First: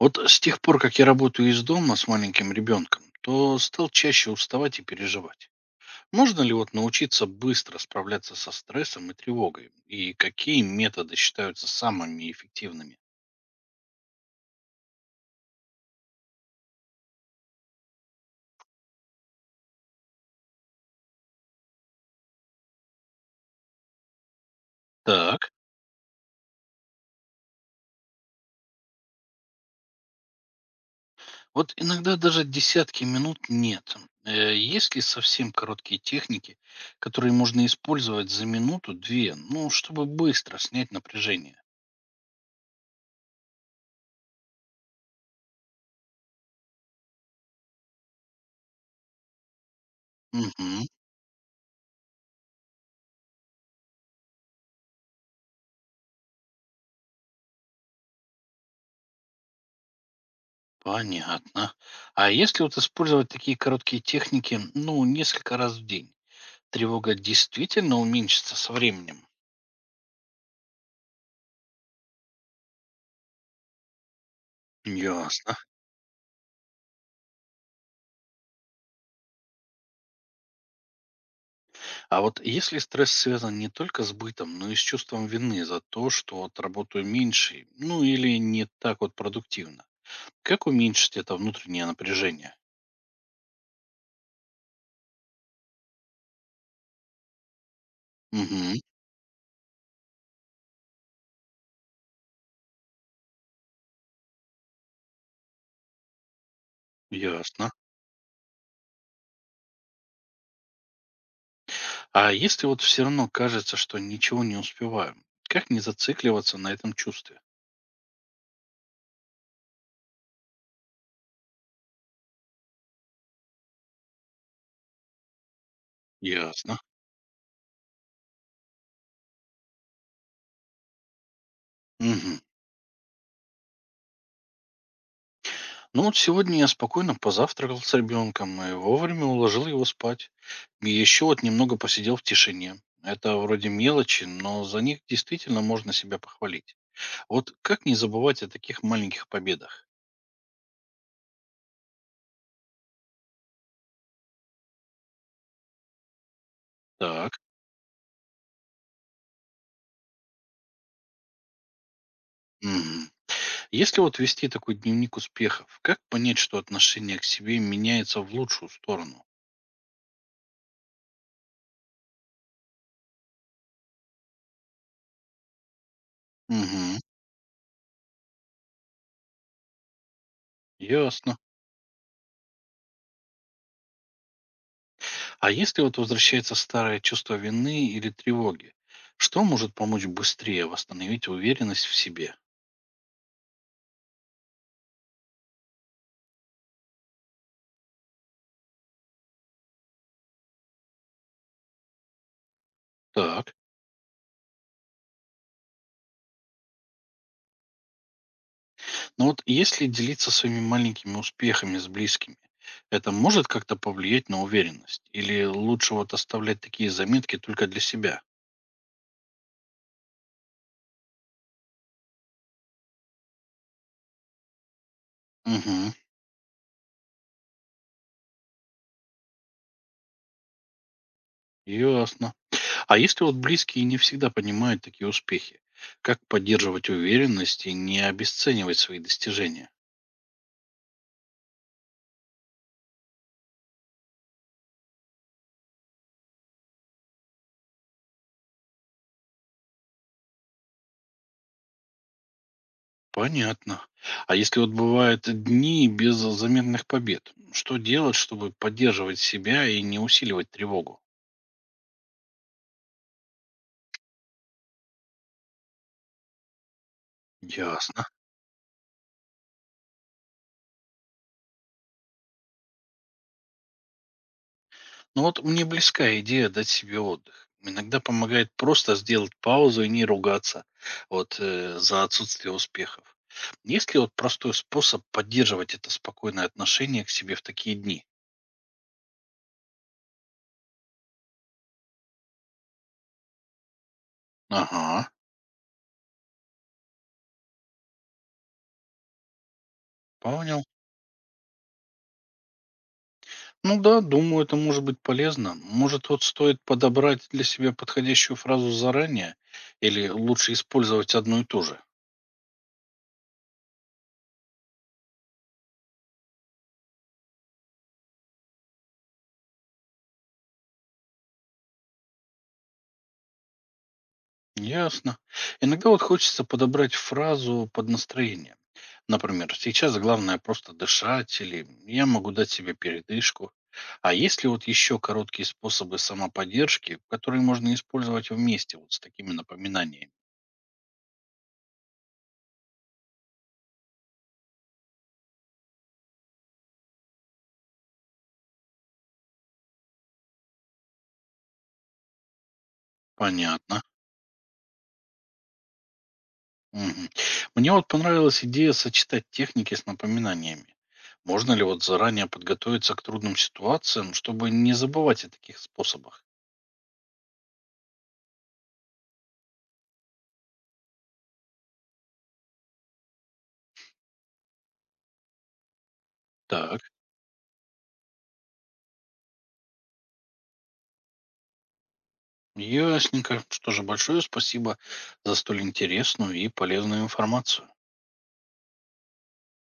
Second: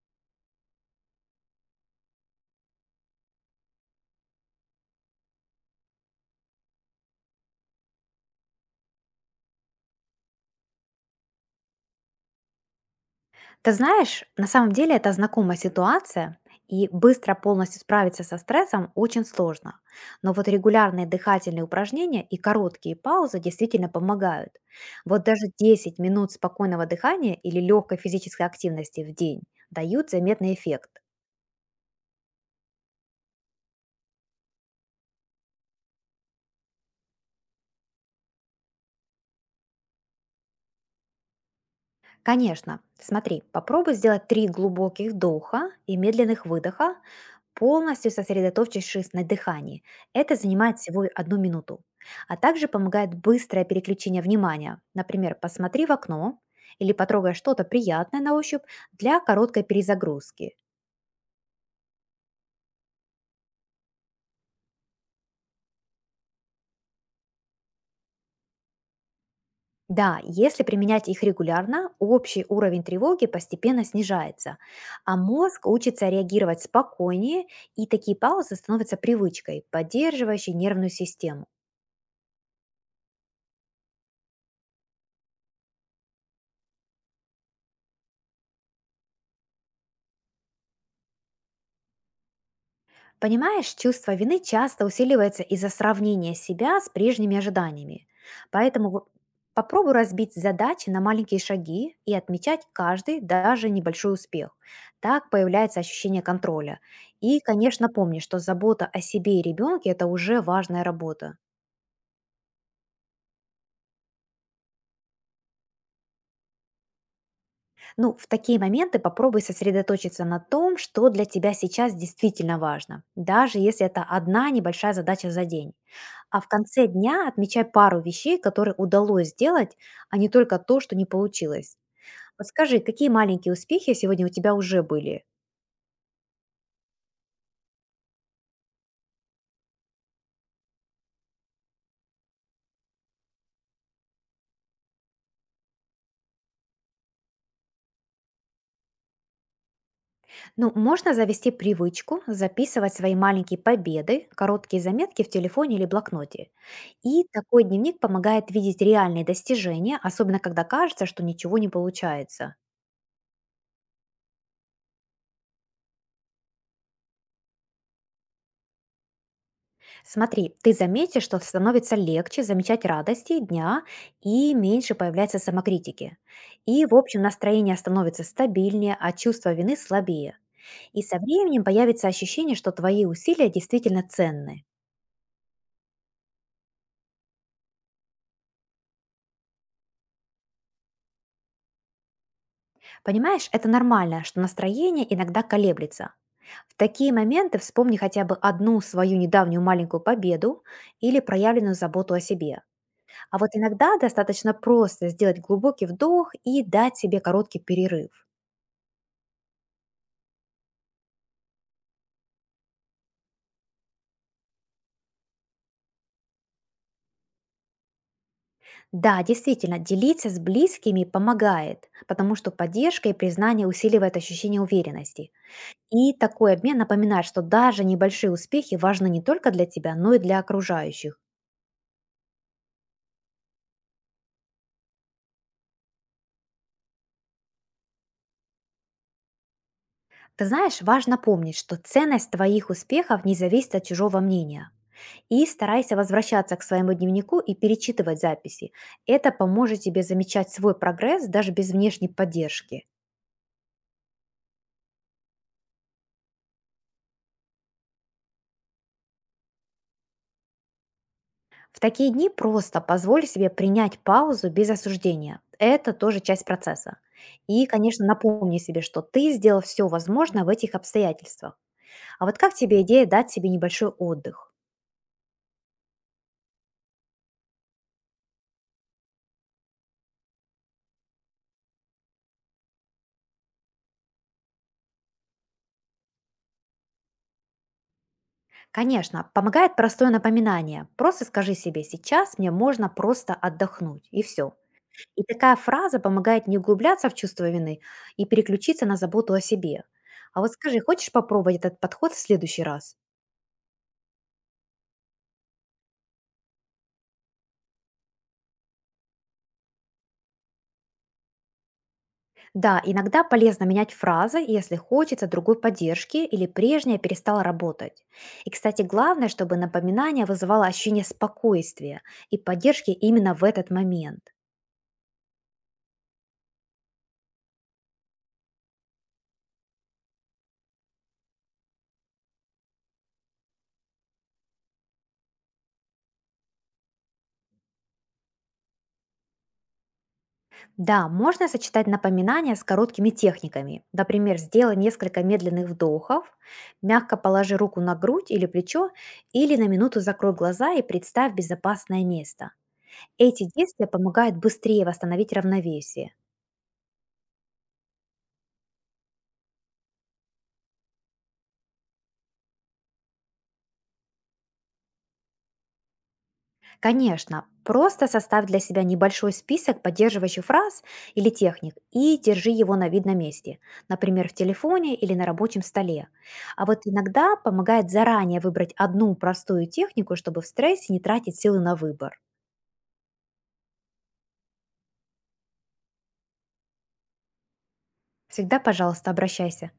Вот с тех пор, как я работаю из дома с маленьким ребенком, то стал чаще уставать и переживать. Можно ли вот научиться быстро справляться со стрессом и тревогой? И какие методы считаются самыми эффективными? Ты знаешь, на самом деле это знакомая ситуация, и быстро полностью справиться со стрессом очень сложно. Но вот регулярные дыхательные упражнения и короткие паузы действительно помогают. Вот даже Так, 10 минут спокойного дыхания или легкой физической активности в день дают заметный эффект. вот иногда даже десятки минут нет. Есть ли совсем короткие техники, которые можно использовать за минуту-две, ну, чтобы быстро снять напряжение? Конечно. Смотри, попробуй сделать три глубоких вдоха и медленных выдоха, полностью сосредоточившись на дыхании. Это Угу. занимает всего одну минуту. А также помогает быстрое переключение внимания. Например, посмотри в окно или потрогай что-то приятное на ощупь для короткой перезагрузки. Понятно. А если вот использовать такие короткие техники, ну, несколько раз в день, тревога действительно уменьшится со временем? Да, если применять их регулярно, общий уровень тревоги постепенно снижается, а Ясно. мозг учится реагировать спокойнее, и такие паузы становятся привычкой, поддерживающей нервную систему. А вот если стресс связан не только с бытом, но и с чувством вины за то, что вот работаю меньше, ну или не так вот продуктивно, как уменьшить это внутреннее напряжение? Понимаешь, чувство вины часто усиливается из-за сравнения себя с прежними ожиданиями. Угу, Поэтому вот попробуй разбить задачи на маленькие шаги и отмечать каждый, даже небольшой успех. Так появляется ощущение контроля. И, ясно. конечно, помни, что забота о себе и ребенке – это уже важная работа. А если вот все равно кажется, что ничего не успеваю, как не зацикливаться на этом чувстве? Ну, в такие моменты попробуй сосредоточиться на том, что для тебя сейчас действительно важно, даже если это одна небольшая задача за день. А в Ясно. конце дня отмечай пару вещей, которые удалось сделать, а не только то, что не получилось. Мгм. Вот скажи, какие маленькие успехи сегодня у тебя уже были? Ну вот сегодня я спокойно позавтракал с ребенком и вовремя уложил его спать. И еще вот немного посидел в тишине. Это вроде мелочи, но за них действительно можно себя похвалить. Вот как не забывать о таких маленьких победах? Ну, можно завести привычку записывать свои маленькие победы, короткие заметки в телефоне или блокноте. И Так. такой дневник помогает видеть реальные достижения, особенно когда кажется, что ничего не получается. Мгм. Если вот вести такой дневник успехов, как понять, что отношение к себе меняется в лучшую сторону? Смотри, ты заметишь, что становится легче замечать радости дня и меньше появляется самокритики. И, в Угу. общем, настроение становится стабильнее, а чувство вины слабее. И со Ясно. временем появится ощущение, что твои усилия действительно ценны. А если вот возвращается старое чувство вины или тревоги, что может помочь быстрее восстановить уверенность в себе? Понимаешь, это нормально, что настроение иногда колеблется. В такие моменты вспомни хотя бы одну свою недавнюю маленькую победу или проявленную заботу о себе. А вот Так. иногда достаточно просто сделать глубокий вдох и дать себе короткий перерыв. Ну вот если делиться своими маленькими успехами с близкими, это может как-то повлиять на уверенность? Или лучше вот оставлять такие заметки только для себя? Да, действительно, делиться с близкими помогает, потому что поддержка и признание усиливает ощущение уверенности. Угу. И такой обмен напоминает, что даже небольшие успехи важны не только для тебя, но и для окружающих. Ясно. А если вот близкие не всегда понимают такие успехи, как поддерживать уверенность и не обесценивать свои достижения? Ты знаешь, важно помнить, что ценность твоих успехов не зависит от чужого мнения. И старайся возвращаться к своему дневнику и перечитывать записи. Это поможет тебе замечать свой прогресс даже без внешней поддержки. Понятно. А если вот бывают дни без заметных побед, что делать, чтобы поддерживать себя и не усиливать тревогу? В такие дни просто позволь себе принять паузу без осуждения. Это тоже часть процесса. И, Ясно. конечно, напомни себе, что ты сделал все возможное в этих обстоятельствах. А вот как тебе идея дать себе небольшой отдых? Ну вот мне близка идея дать себе отдых. Иногда помогает просто сделать паузу и не ругаться вот, за отсутствие успехов. Есть ли вот простой способ поддерживать это спокойное отношение к себе в такие дни? Конечно, помогает простое напоминание. Просто скажи себе, сейчас мне можно просто отдохнуть, и все. Ага, И такая фраза помогает не углубляться в чувство вины и переключиться на заботу о себе. А вот понял. скажи, хочешь попробовать этот подход в следующий раз? Ну да, думаю, это может быть полезно. Может, вот стоит подобрать для себя подходящую фразу заранее или лучше использовать одну и ту же? Да, иногда полезно менять фразы, если хочется другой поддержки или прежняя перестала работать. И, кстати, главное, чтобы напоминание вызывало ощущение спокойствия и поддержки именно в этот момент. Ясно. Иногда вот хочется подобрать фразу под настроение. Например, сейчас главное просто дышать, или я могу дать себе передышку. А есть ли вот еще короткие способы самоподдержки, которые можно использовать вместе вот с такими напоминаниями? Да, можно сочетать напоминания с короткими техниками. Например, сделай несколько медленных вдохов, мягко положи руку на грудь или плечо, или на минуту закрой глаза и представь безопасное место. Эти Понятно. действия помогают быстрее восстановить равновесие. Мгм. Мне вот понравилась идея сочетать техники с напоминаниями. Можно ли вот заранее подготовиться к трудным ситуациям, чтобы не забывать о таких способах? Конечно, просто составь для себя небольшой список поддерживающих фраз или техник и держи его на видном месте, например, в телефоне или на рабочем столе. А вот Так. иногда помогает заранее выбрать одну простую технику, чтобы в стрессе не тратить силы на выбор. Ясненько. Что же, большое спасибо за столь интересную и полезную информацию. Всегда, пожалуйста, обращайся.